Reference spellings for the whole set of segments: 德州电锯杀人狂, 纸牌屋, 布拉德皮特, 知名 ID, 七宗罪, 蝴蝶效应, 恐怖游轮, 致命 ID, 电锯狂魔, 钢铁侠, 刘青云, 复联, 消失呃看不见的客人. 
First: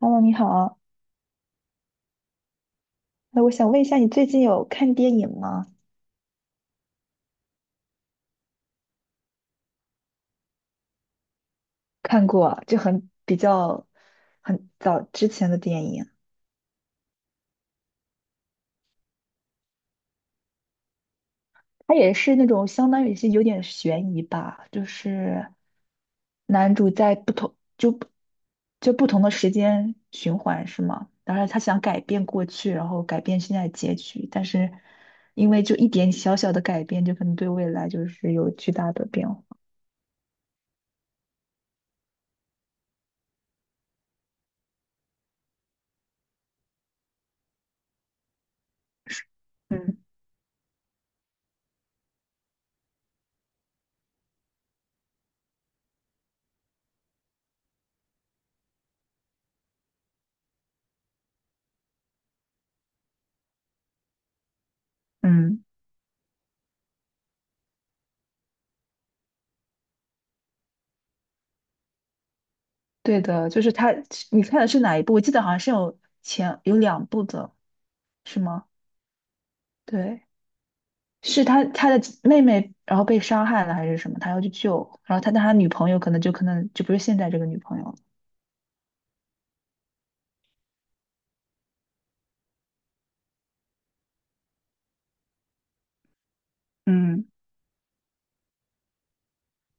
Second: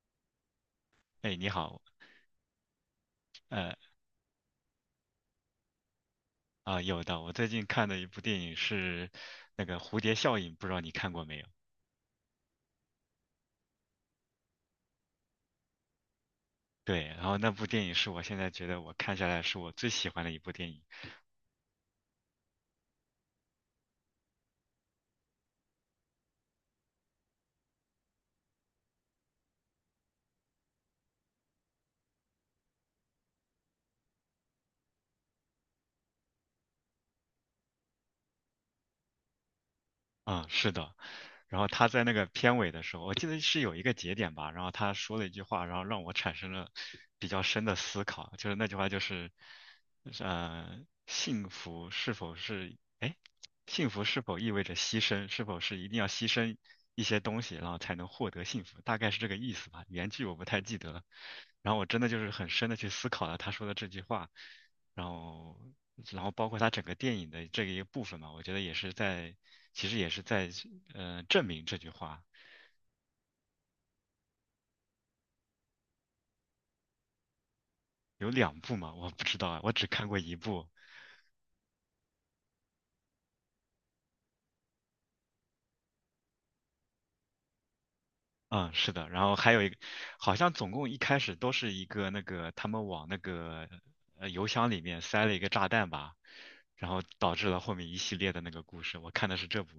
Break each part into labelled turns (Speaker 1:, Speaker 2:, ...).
Speaker 1: Hello,你好。
Speaker 2: 哎，你好，
Speaker 1: 那我想
Speaker 2: 呃
Speaker 1: 问一下，你最近有看电影吗？
Speaker 2: 有的，我最近看的一部电影是那个《蝴蝶效应》，不知道你看过没有？
Speaker 1: 看过，就很比较很早之前的电影，
Speaker 2: 对，然后那部电影是我现在觉得我看下来是我最喜欢的一部电影。
Speaker 1: 它也是那种相当于是有点悬疑吧，就是男主在不同就不就不同的时间循环是吗？然后他想改变过去，然后改变现在的结局，但是因为就一点小小的改变，就可能对未来就是有巨大的变化。
Speaker 2: 嗯，是的。然后他在那个片尾的时候，我记得是有一个节点吧，然后他说了一句话，然后让我产生了比较深的思考，就是那句话就是，
Speaker 1: 嗯
Speaker 2: 呃，幸福是否是，哎，幸福是否意味着牺牲，是否是一定要牺牲一些东西，然后才能获得幸福，大概是这个意思吧。原句我不太记得了，然后我真的就是很深的去思考了他说的这句话，然后
Speaker 1: 嗯。
Speaker 2: 然后包括它整个电影的这个一个部分嘛，我觉得也是在，其实也是在证明这句话。
Speaker 1: 对的，就是他，你看的是哪一部？我记得好像是有两部的，
Speaker 2: 有
Speaker 1: 是
Speaker 2: 两
Speaker 1: 吗？
Speaker 2: 部嘛，我不知道啊，我只看过
Speaker 1: 对，
Speaker 2: 一部。
Speaker 1: 是他的妹妹，然后被伤害了还是什么？他要去救，然后他女朋友可能就不是现在这个女朋友了。
Speaker 2: 嗯，是的，然后还有一个，好像总共一开始都是一个那个他们往那个邮箱里面塞了一个炸弹吧，然后
Speaker 1: 嗯，
Speaker 2: 导致了后面一系列的那个故事。我看的是这部，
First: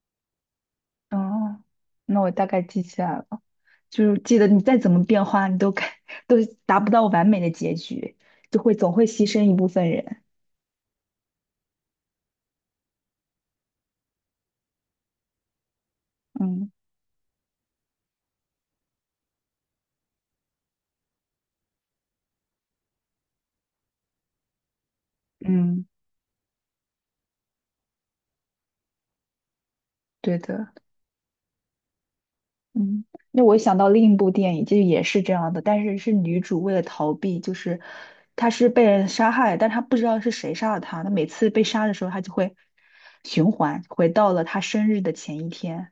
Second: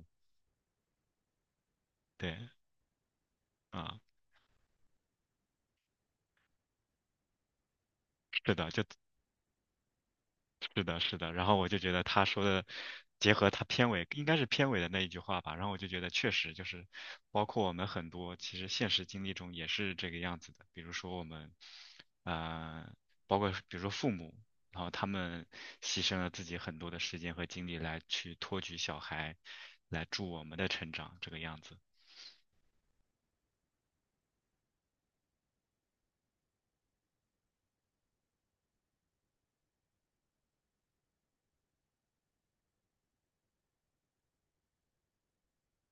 Speaker 1: 哦，那我
Speaker 2: 对，
Speaker 1: 大概记起来了。
Speaker 2: 啊、
Speaker 1: 就是记得你再怎么变化，你都该 都达不到完美的结局，
Speaker 2: 是
Speaker 1: 就
Speaker 2: 的，
Speaker 1: 会
Speaker 2: 就
Speaker 1: 总会牺牲一部分人。
Speaker 2: 是的，是的，然后我就觉得他说的，结合他片尾应该是片尾的那一句话吧，然后我就觉得确实就
Speaker 1: 嗯
Speaker 2: 是，包括我们很多其实现实经历中也是这个样子的，比如说我们，呃，包括比如说父母，然后他们
Speaker 1: 嗯，
Speaker 2: 牺牲了自己很多的时间和精力来去托举小孩，来助
Speaker 1: 对
Speaker 2: 我们的
Speaker 1: 的。
Speaker 2: 成长，这个样子。
Speaker 1: 嗯，那我想到另一部电影，就也是这样的，但是是女主为了逃避，就是她是被人杀害，但她不知道是谁杀了她。她每次被杀的时候，她就会循环回到了她生日的前一天。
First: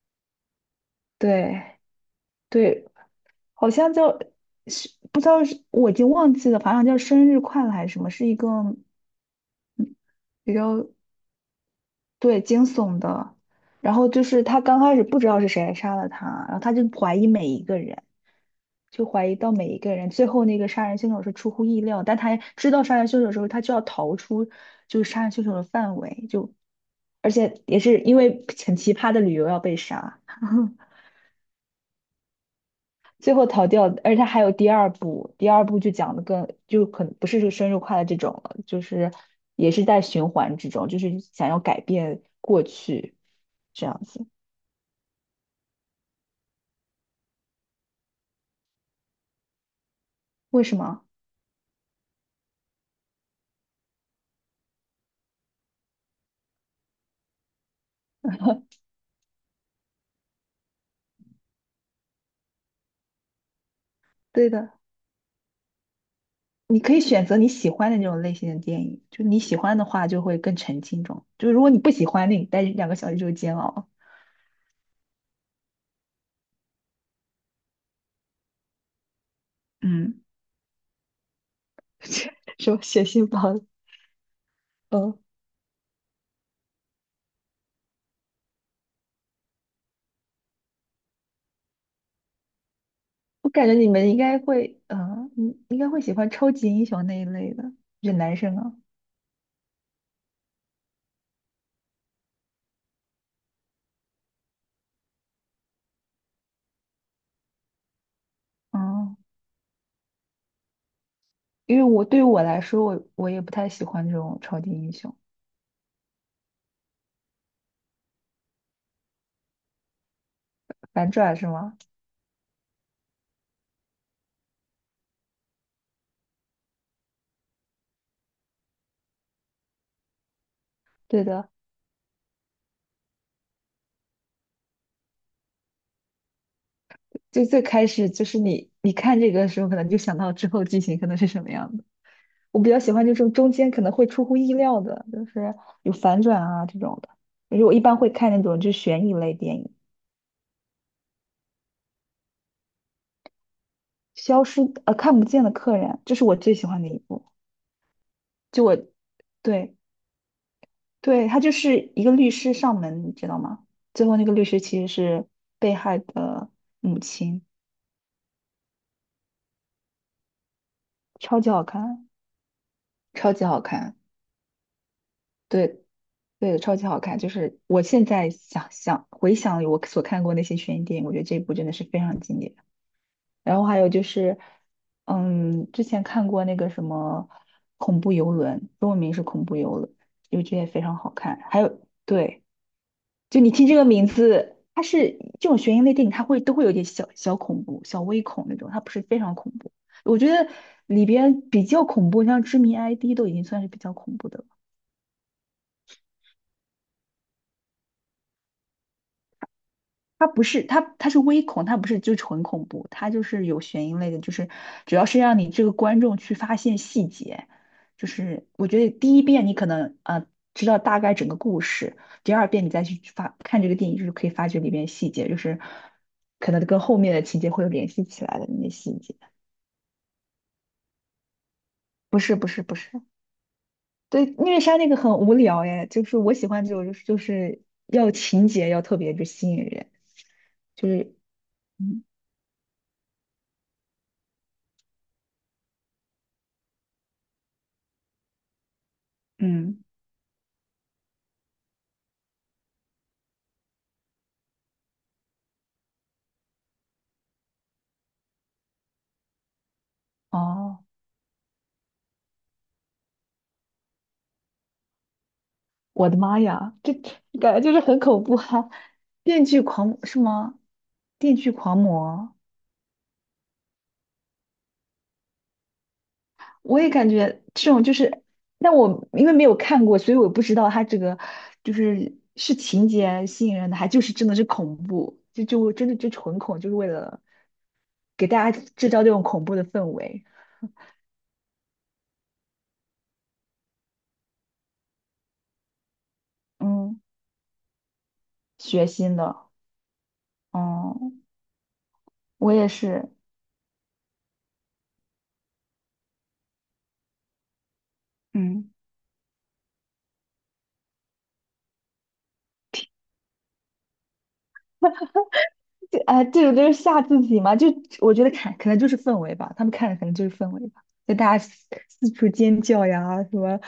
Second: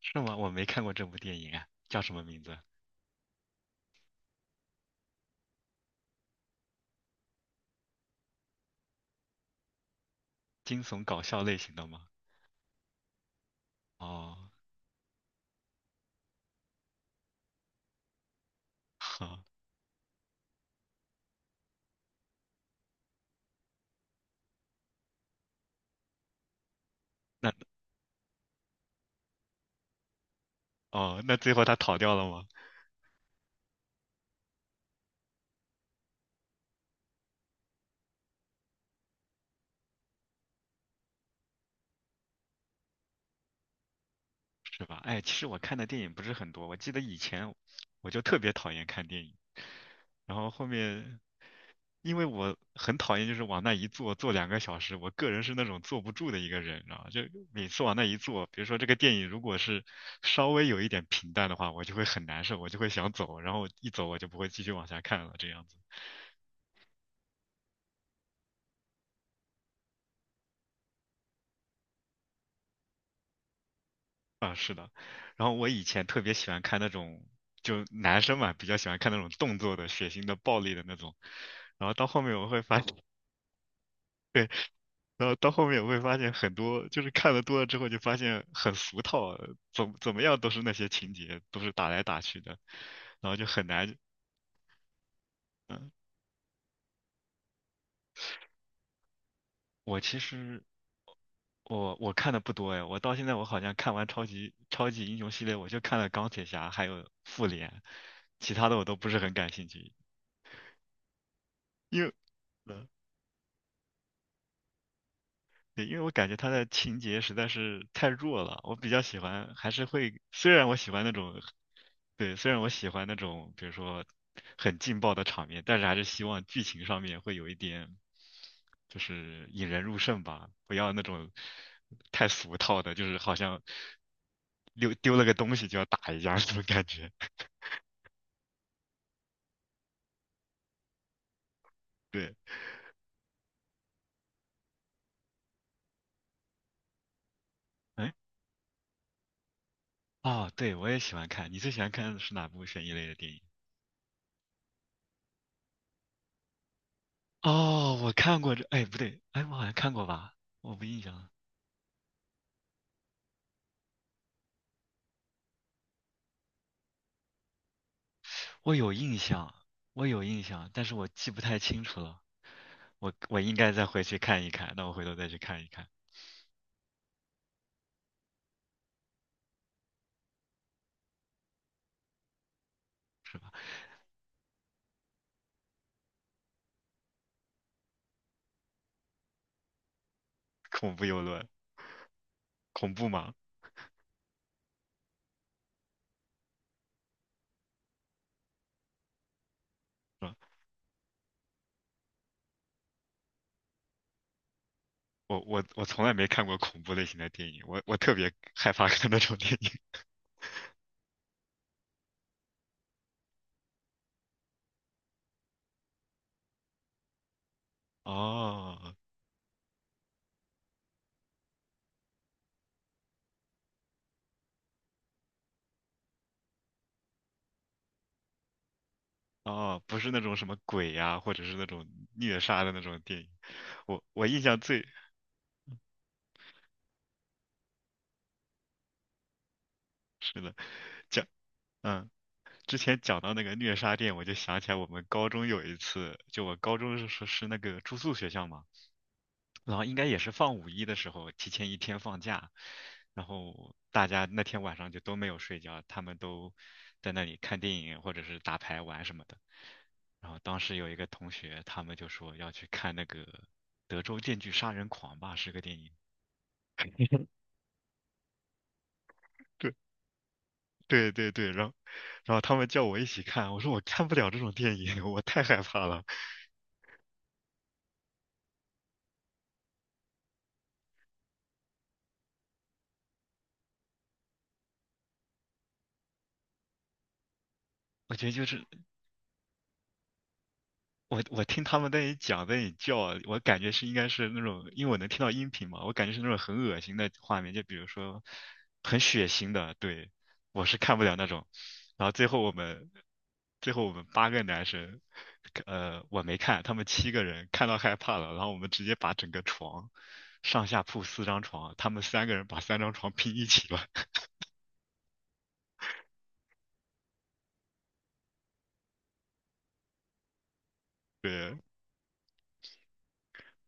Speaker 2: 是吗？我没看过这部电影
Speaker 1: 对
Speaker 2: 啊，叫什么名字？
Speaker 1: 对，好像叫，是不知道，是我已经忘记了，反正叫生日快乐还是什么，是一个比
Speaker 2: 惊
Speaker 1: 较，
Speaker 2: 悚搞笑类型的吗？
Speaker 1: 对，惊悚的。然后就
Speaker 2: 哦，
Speaker 1: 是她刚开始不知道是谁杀了她，然后她就怀疑每一个人。就 怀疑
Speaker 2: 好，
Speaker 1: 到每一个人。最后那个杀人凶手是出乎意料，但他知道杀人凶手之后，他就要逃出就是杀人凶手的范围，就而
Speaker 2: 那
Speaker 1: 且也是因为很奇葩的理由要被杀，
Speaker 2: 哦，那最后他逃掉了吗？
Speaker 1: 最后逃掉。而且他还有第二部，第二部就讲的更就可能不是这个生日快乐这种了，就是也是在循环之中，就是想要改变过去这样子。
Speaker 2: 是吧？哎，其实我看的电影不是很多，我记得以前我就特别讨厌看电影，然后
Speaker 1: 为
Speaker 2: 后
Speaker 1: 什么？
Speaker 2: 面因为我很讨厌就是往那一坐坐两个小时，我个人是那种坐不住的一个人，然后就每次往那一坐，比如说这个电影如果是稍微有一点平淡的话，我就会很难受，我就会想走，然后一走我就不
Speaker 1: 对
Speaker 2: 会继续
Speaker 1: 的。
Speaker 2: 往下看了这样子。
Speaker 1: 你可以选择你喜欢的那种类型的电影，就你喜欢的话就会更沉浸中，就如果你不喜欢，那你待两个小时就煎熬。
Speaker 2: 然后我以前特别喜欢看那种，就男生嘛，比较喜欢看那种动作的、血
Speaker 1: 嗯，
Speaker 2: 腥的、暴力的那种。然后到后面我 会发
Speaker 1: 说
Speaker 2: 现，
Speaker 1: 血腥包？嗯，
Speaker 2: 然后到后面我会发现很多，就是看的多了之后就发现很俗套，怎么怎么样都是那些情节，都是打来打去的，然后就
Speaker 1: 我
Speaker 2: 很
Speaker 1: 感觉你
Speaker 2: 难。
Speaker 1: 们应该会，你应该会喜欢超级英雄那一类的，就男生啊，
Speaker 2: 我其实我看的不多哎，我到现在我好像看完超级英雄系列，我就看了钢铁侠还有复联，其他的我都不
Speaker 1: 嗯，
Speaker 2: 是很感兴趣，
Speaker 1: 因为
Speaker 2: 因
Speaker 1: 我
Speaker 2: 为。
Speaker 1: 对于我来说，我也不太喜欢这种超级英雄
Speaker 2: 对，因为我感觉它的情节实在是太弱了，我比较喜欢，还是会，虽然我喜欢
Speaker 1: 反
Speaker 2: 那
Speaker 1: 转
Speaker 2: 种，
Speaker 1: 是吗？
Speaker 2: 对，虽然我喜欢那种，比如说很劲爆的场面，但是还是希望剧情上面会有一点，就是引人入胜吧，不要那
Speaker 1: 对
Speaker 2: 种
Speaker 1: 的，
Speaker 2: 太俗套的，就是好像丢了个东西就要打一架那种感觉。
Speaker 1: 就 最开始就是你看这个的时候，可能就想到之后剧情可能是什么样的。
Speaker 2: 对，
Speaker 1: 我比较喜欢就是中间可能会出乎意料的，就是有反转啊这种的。因为我一般会
Speaker 2: 哎，
Speaker 1: 看那种就是悬疑类电影，
Speaker 2: 哦，对，我也喜欢看，你最喜欢看的是哪部悬疑类的电影？
Speaker 1: 《消失看不见的客人》，这是我最喜欢的一部。
Speaker 2: 哦，我看过这，
Speaker 1: 就我
Speaker 2: 哎，不对，哎，我好像
Speaker 1: 对
Speaker 2: 看过吧？我不印象
Speaker 1: 对，
Speaker 2: 了，
Speaker 1: 他就是一个律师上门，你知道吗？最后那个律师其实是被害的母亲，
Speaker 2: 我有印象，我有印象，但是我记不
Speaker 1: 超级
Speaker 2: 太
Speaker 1: 好
Speaker 2: 清楚
Speaker 1: 看，
Speaker 2: 了。我
Speaker 1: 超
Speaker 2: 我
Speaker 1: 级
Speaker 2: 应
Speaker 1: 好
Speaker 2: 该再
Speaker 1: 看，
Speaker 2: 回去看一看，那我回头再去看一
Speaker 1: 对
Speaker 2: 看。
Speaker 1: 对，超级好看。就是我现在想想回想我所看过那些悬疑电影，我觉得这一部真的是非常经典。然后还有就是，嗯，之前看过那个什么恐怖游轮，中文名是恐怖游轮，就这也非
Speaker 2: 恐
Speaker 1: 常
Speaker 2: 怖
Speaker 1: 好
Speaker 2: 游
Speaker 1: 看。
Speaker 2: 轮，
Speaker 1: 还有，对，
Speaker 2: 恐怖吗？
Speaker 1: 就你听这个名字，它是这种悬疑类电影，它会都会有点小小恐怖、小微恐那种，它不是非常恐怖。我
Speaker 2: 是
Speaker 1: 觉
Speaker 2: 吧？
Speaker 1: 得里边比较恐怖，像《知名 ID》都已经算是比较恐怖的了。
Speaker 2: 我从来没看过恐怖类型的电影，我特别害怕看那种电影。
Speaker 1: 它不是它是微恐，它不是就纯恐怖，它就是有悬疑类的，就是主要是让你这个观众去发现细节。就是我觉得
Speaker 2: 哦，
Speaker 1: 第一遍你可能知道大概整个故事，第二遍你再去发看这个电影，就是可以发掘里面细节，就是可能跟后面的情节会有联系起来的那些细节。
Speaker 2: 哦，不是那种什么鬼呀、或者是那种
Speaker 1: 不是
Speaker 2: 虐
Speaker 1: 不是
Speaker 2: 杀的
Speaker 1: 不
Speaker 2: 那
Speaker 1: 是，
Speaker 2: 种电影。我
Speaker 1: 对
Speaker 2: 我印象
Speaker 1: 虐杀
Speaker 2: 最
Speaker 1: 那个很无聊哎，就是我喜欢这种就是就是要情节要特别就吸引人，
Speaker 2: 是的，
Speaker 1: 就是
Speaker 2: 讲，
Speaker 1: 嗯
Speaker 2: 嗯。之前讲到那个虐杀店，我就想起来我们高中有一次，就我高中是那个住宿学校嘛，然
Speaker 1: 嗯
Speaker 2: 后应该也是放五一的时候，提前一天放假，然后大家那天晚上就都没有睡觉，他们都在那里看电影或者是打牌玩什么的。然后当时
Speaker 1: 哦。
Speaker 2: 有一个同学，他们就说要去看那个《德州电锯杀人狂》吧，是个电影。
Speaker 1: 我的妈呀，这感觉就是很恐怖哈！电锯狂是吗？
Speaker 2: 对对
Speaker 1: 电
Speaker 2: 对
Speaker 1: 锯
Speaker 2: 对，然后
Speaker 1: 狂魔，
Speaker 2: 然后他们叫我一起看，我说我看不了这种电影，我太害怕了。
Speaker 1: 我也感觉这种就是，但我因为没有看过，所以我不知道它这个就是是情节吸引人的，还就是真的是恐怖，就就真的就纯恐，就是为了
Speaker 2: 我觉
Speaker 1: 给
Speaker 2: 得就
Speaker 1: 大家
Speaker 2: 是
Speaker 1: 制造这种恐怖的氛围，
Speaker 2: 我听他们在那里讲，在那里叫，我感觉是应该是那种，因为我能听到音频嘛，我感觉是那种很恶心
Speaker 1: 嗯，
Speaker 2: 的画面，就比如说
Speaker 1: 血
Speaker 2: 很
Speaker 1: 腥
Speaker 2: 血
Speaker 1: 的，
Speaker 2: 腥的，对，我是看不了
Speaker 1: 哦，
Speaker 2: 那种。然后最后我
Speaker 1: 我也
Speaker 2: 们，
Speaker 1: 是，
Speaker 2: 最后我们八个男生，我没看，他们七个人看到害怕了，然后我们
Speaker 1: 嗯。
Speaker 2: 直接把整个床，上下铺四张床，他们三个人把三张床拼一起了，
Speaker 1: 这啊，这种就是吓自己嘛，就我觉得看可能就是氛围吧，他们看的可能就是氛围吧，就大家
Speaker 2: 对。
Speaker 1: 四四处尖叫呀，什么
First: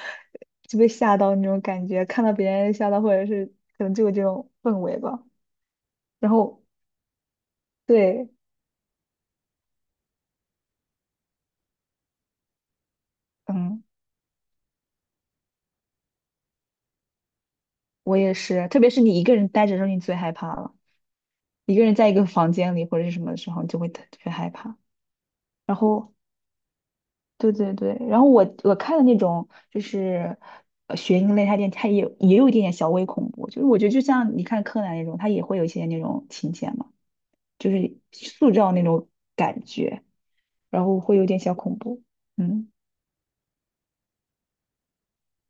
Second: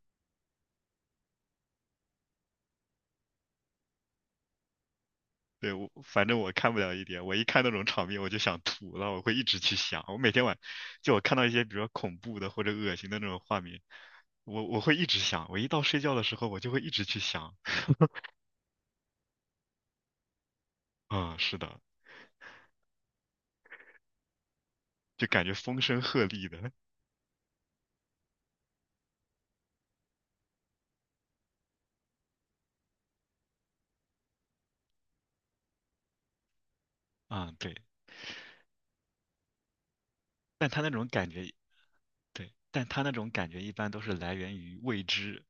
Speaker 1: 就被吓到那种感觉，看到别人吓到，或者是可能就有这种氛围吧。
Speaker 2: 对，我反
Speaker 1: 然
Speaker 2: 正我
Speaker 1: 后
Speaker 2: 看不了一点，我一看那种场面我
Speaker 1: 对，
Speaker 2: 就想吐，然后我会一直去想。我每天晚就我看到一些比较恐怖的或者恶心的那种画面，
Speaker 1: 嗯，
Speaker 2: 我会一直想。我一到睡觉的时候，我就会一直去想。
Speaker 1: 我也是，特别是你一个人待着的时候，你最害怕了，
Speaker 2: 嗯，是
Speaker 1: 一
Speaker 2: 的，
Speaker 1: 个人在一个房间里或者是什么的时候，你就会特特别害怕。
Speaker 2: 就感觉
Speaker 1: 然
Speaker 2: 风声
Speaker 1: 后
Speaker 2: 鹤唳的。
Speaker 1: 对对对，然后我看的那种就是学英类，它电它也有也有一点点小微恐怖，就是我觉得就像你看柯南那种，它也会有一些那种情节嘛，
Speaker 2: 嗯，
Speaker 1: 就
Speaker 2: 对，
Speaker 1: 是塑造那种感觉，
Speaker 2: 但他
Speaker 1: 然
Speaker 2: 那
Speaker 1: 后
Speaker 2: 种
Speaker 1: 会有
Speaker 2: 感
Speaker 1: 点
Speaker 2: 觉，
Speaker 1: 小恐怖。
Speaker 2: 对，
Speaker 1: 嗯，
Speaker 2: 但他那种感觉一般都是来源于未知。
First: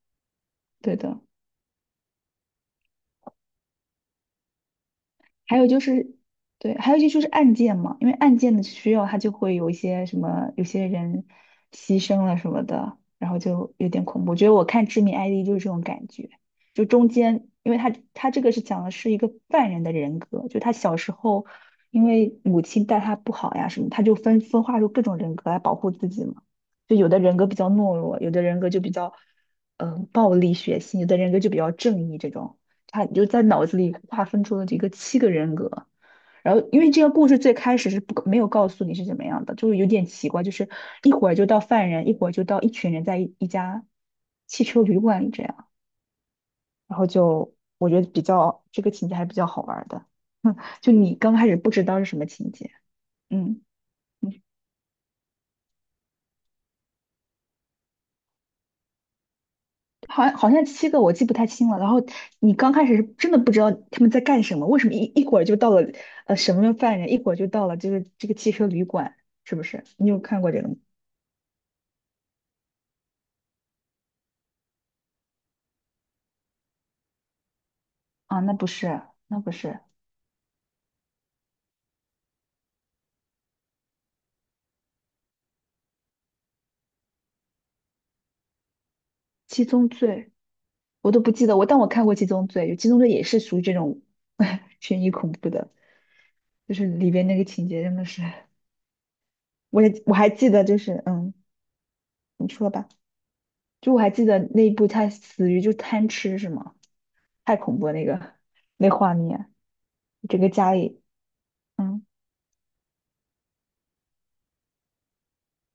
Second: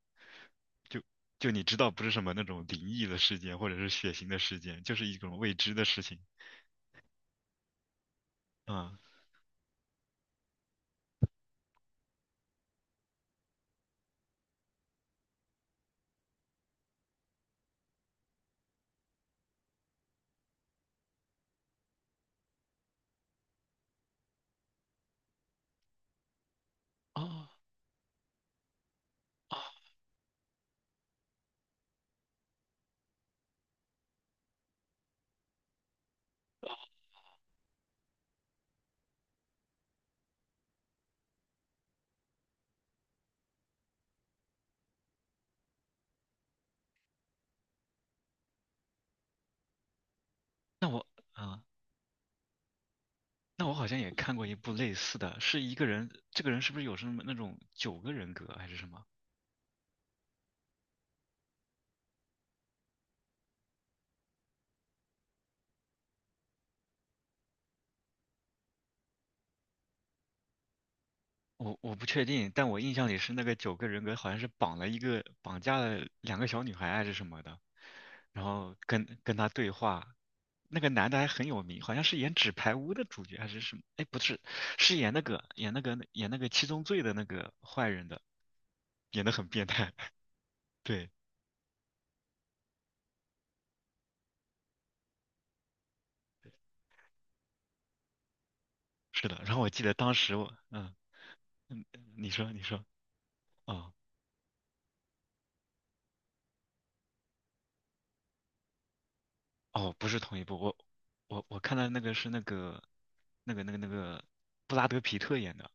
Speaker 1: 对
Speaker 2: 就
Speaker 1: 的。
Speaker 2: 就你知道，不是什么那种灵异的事件或者是血腥的事件，就是一种未
Speaker 1: 还有
Speaker 2: 知
Speaker 1: 就
Speaker 2: 的事
Speaker 1: 是，
Speaker 2: 情。
Speaker 1: 对，还有一些就是案件嘛，因为案件的需
Speaker 2: 嗯，
Speaker 1: 要，它就会有一些什么，有些人牺牲了什么的，然后就有点恐怖。我觉得我看《致命 ID》就是这种感觉，就中间，因为他这个是讲的是一个犯人的人格，就他小时候因为母亲待他不好呀什么，他就分化出各种人格来保护自己嘛。就有的人格比
Speaker 2: 哦，
Speaker 1: 较懦弱，有的人格就比较
Speaker 2: 哦，
Speaker 1: 暴力血腥，有的人格就比较正义这种。他你就在脑子里划分出了这个七个人格。然
Speaker 2: 哦，
Speaker 1: 后，因为这个故事最开始是不没有告诉你是怎么样的，就是有点奇怪，就是一会儿就到犯人，一会儿就到一群人在一家汽车旅馆里这样，然后就我觉得比较这个情节还是比较好玩儿的，
Speaker 2: 那
Speaker 1: 就
Speaker 2: 我。
Speaker 1: 你刚开始
Speaker 2: 嗯。
Speaker 1: 不知道是什么情节，嗯。
Speaker 2: 那我好像也看过一部类似的，是一个人，这个人是不是有什么那种九个人格还是什么？
Speaker 1: 好像好像七个我记不太清了。然后你刚开始是真的不知道他们在干什么，为什么一会儿就到了什么犯人，一会儿就到了这个汽车旅馆，是不是？你有看过这个吗？
Speaker 2: 我不确定，但我印象里是那个九个人格好像是绑了一个绑架了两个小女孩啊还是什么的，
Speaker 1: 啊，
Speaker 2: 然
Speaker 1: 那不
Speaker 2: 后
Speaker 1: 是，
Speaker 2: 跟
Speaker 1: 那
Speaker 2: 他
Speaker 1: 不
Speaker 2: 对
Speaker 1: 是
Speaker 2: 话。那个男的还很有名，好像是演《纸牌屋》的主角还是什么？哎，不是，是演那个七宗罪的那个坏人的，演得很
Speaker 1: 《七
Speaker 2: 变
Speaker 1: 宗
Speaker 2: 态。
Speaker 1: 罪》，
Speaker 2: 对，
Speaker 1: 我都不记得我，但我看过《七宗罪》，《有《七宗罪》也是属于这种 悬疑恐怖的，就是里边那个情节真的是，
Speaker 2: 是的。然后我记
Speaker 1: 我
Speaker 2: 得
Speaker 1: 也
Speaker 2: 当
Speaker 1: 我还
Speaker 2: 时
Speaker 1: 记
Speaker 2: 我，
Speaker 1: 得，就
Speaker 2: 嗯
Speaker 1: 是嗯，
Speaker 2: 嗯，嗯你
Speaker 1: 你
Speaker 2: 说你
Speaker 1: 说
Speaker 2: 说，
Speaker 1: 吧，
Speaker 2: 哦。
Speaker 1: 就我还记得那一部他死于就贪吃是吗？太恐怖了那个那画面，
Speaker 2: 哦，不是同
Speaker 1: 整
Speaker 2: 一
Speaker 1: 个
Speaker 2: 部，
Speaker 1: 家
Speaker 2: 我
Speaker 1: 里，
Speaker 2: 我我看到那
Speaker 1: 嗯，
Speaker 2: 个是那个那个布拉德皮特演的，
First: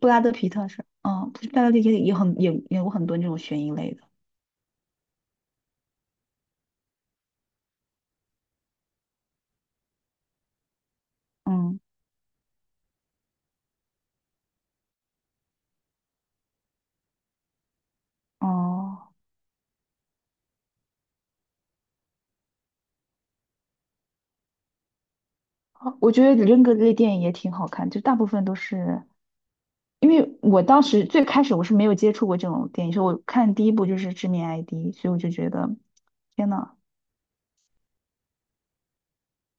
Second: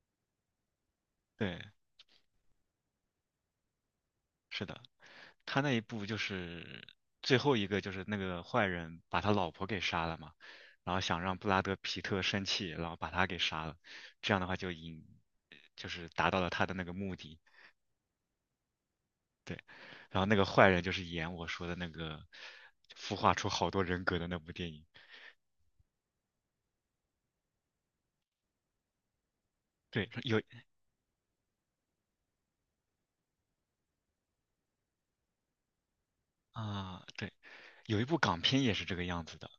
Speaker 1: 布拉德皮特是，嗯，布
Speaker 2: 对，
Speaker 1: 拉德皮特也很也演过很多那种悬疑类的，
Speaker 2: 是的，他那一部就是最后一个就是那个坏人把他老婆给杀了嘛，然后想让布拉德
Speaker 1: 嗯，
Speaker 2: 皮特生气，然后把他给杀了，这样的话就引就是达到了他的那个目的，
Speaker 1: 哦，
Speaker 2: 对，然后那个坏人就是演我说的那个孵化出好多人格的那部电影。
Speaker 1: 我觉得人格类电影也挺好看，就大部分都是，
Speaker 2: 对，
Speaker 1: 因为
Speaker 2: 有
Speaker 1: 我当时最开始我是没有接触过这种电影，所以我看第一部就是《致命 ID》,所以我就觉得，天呐，
Speaker 2: 啊，对，有一部港片也是这个样子的，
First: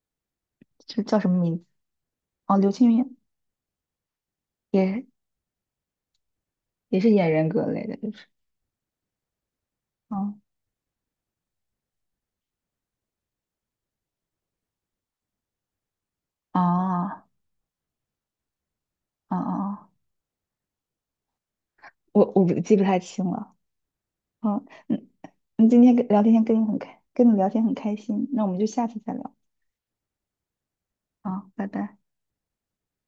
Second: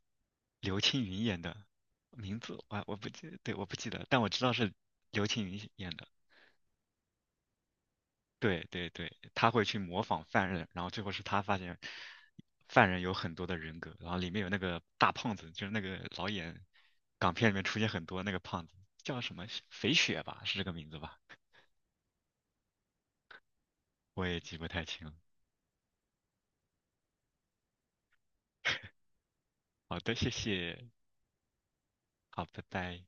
Speaker 2: 刘
Speaker 1: 这
Speaker 2: 青
Speaker 1: 叫
Speaker 2: 云
Speaker 1: 什么
Speaker 2: 演的，
Speaker 1: 名字？
Speaker 2: 名
Speaker 1: 哦，
Speaker 2: 字
Speaker 1: 刘
Speaker 2: 我
Speaker 1: 青
Speaker 2: 我不
Speaker 1: 云
Speaker 2: 记，对，我不记得，但我知道是
Speaker 1: 也
Speaker 2: 刘青云演的。
Speaker 1: 也是演人格类的，就是，
Speaker 2: 对对对，他会去模仿
Speaker 1: 嗯，
Speaker 2: 犯人，然后最后是他发现犯人有很多的人格，然后里面有那个大胖子，就是那个老演
Speaker 1: 哦，
Speaker 2: 港片里面出现很多那个胖子，叫什
Speaker 1: 哦哦，
Speaker 2: 么
Speaker 1: 哦
Speaker 2: 肥雪吧，是这个名字吧？
Speaker 1: 我不记不太清了。
Speaker 2: 我也记
Speaker 1: 好，
Speaker 2: 不太清
Speaker 1: 嗯，
Speaker 2: 了。
Speaker 1: 嗯，今天跟你聊天很开心，那我们就下次再聊
Speaker 2: 好的，谢谢，
Speaker 1: 啊，拜拜。
Speaker 2: 好，拜拜。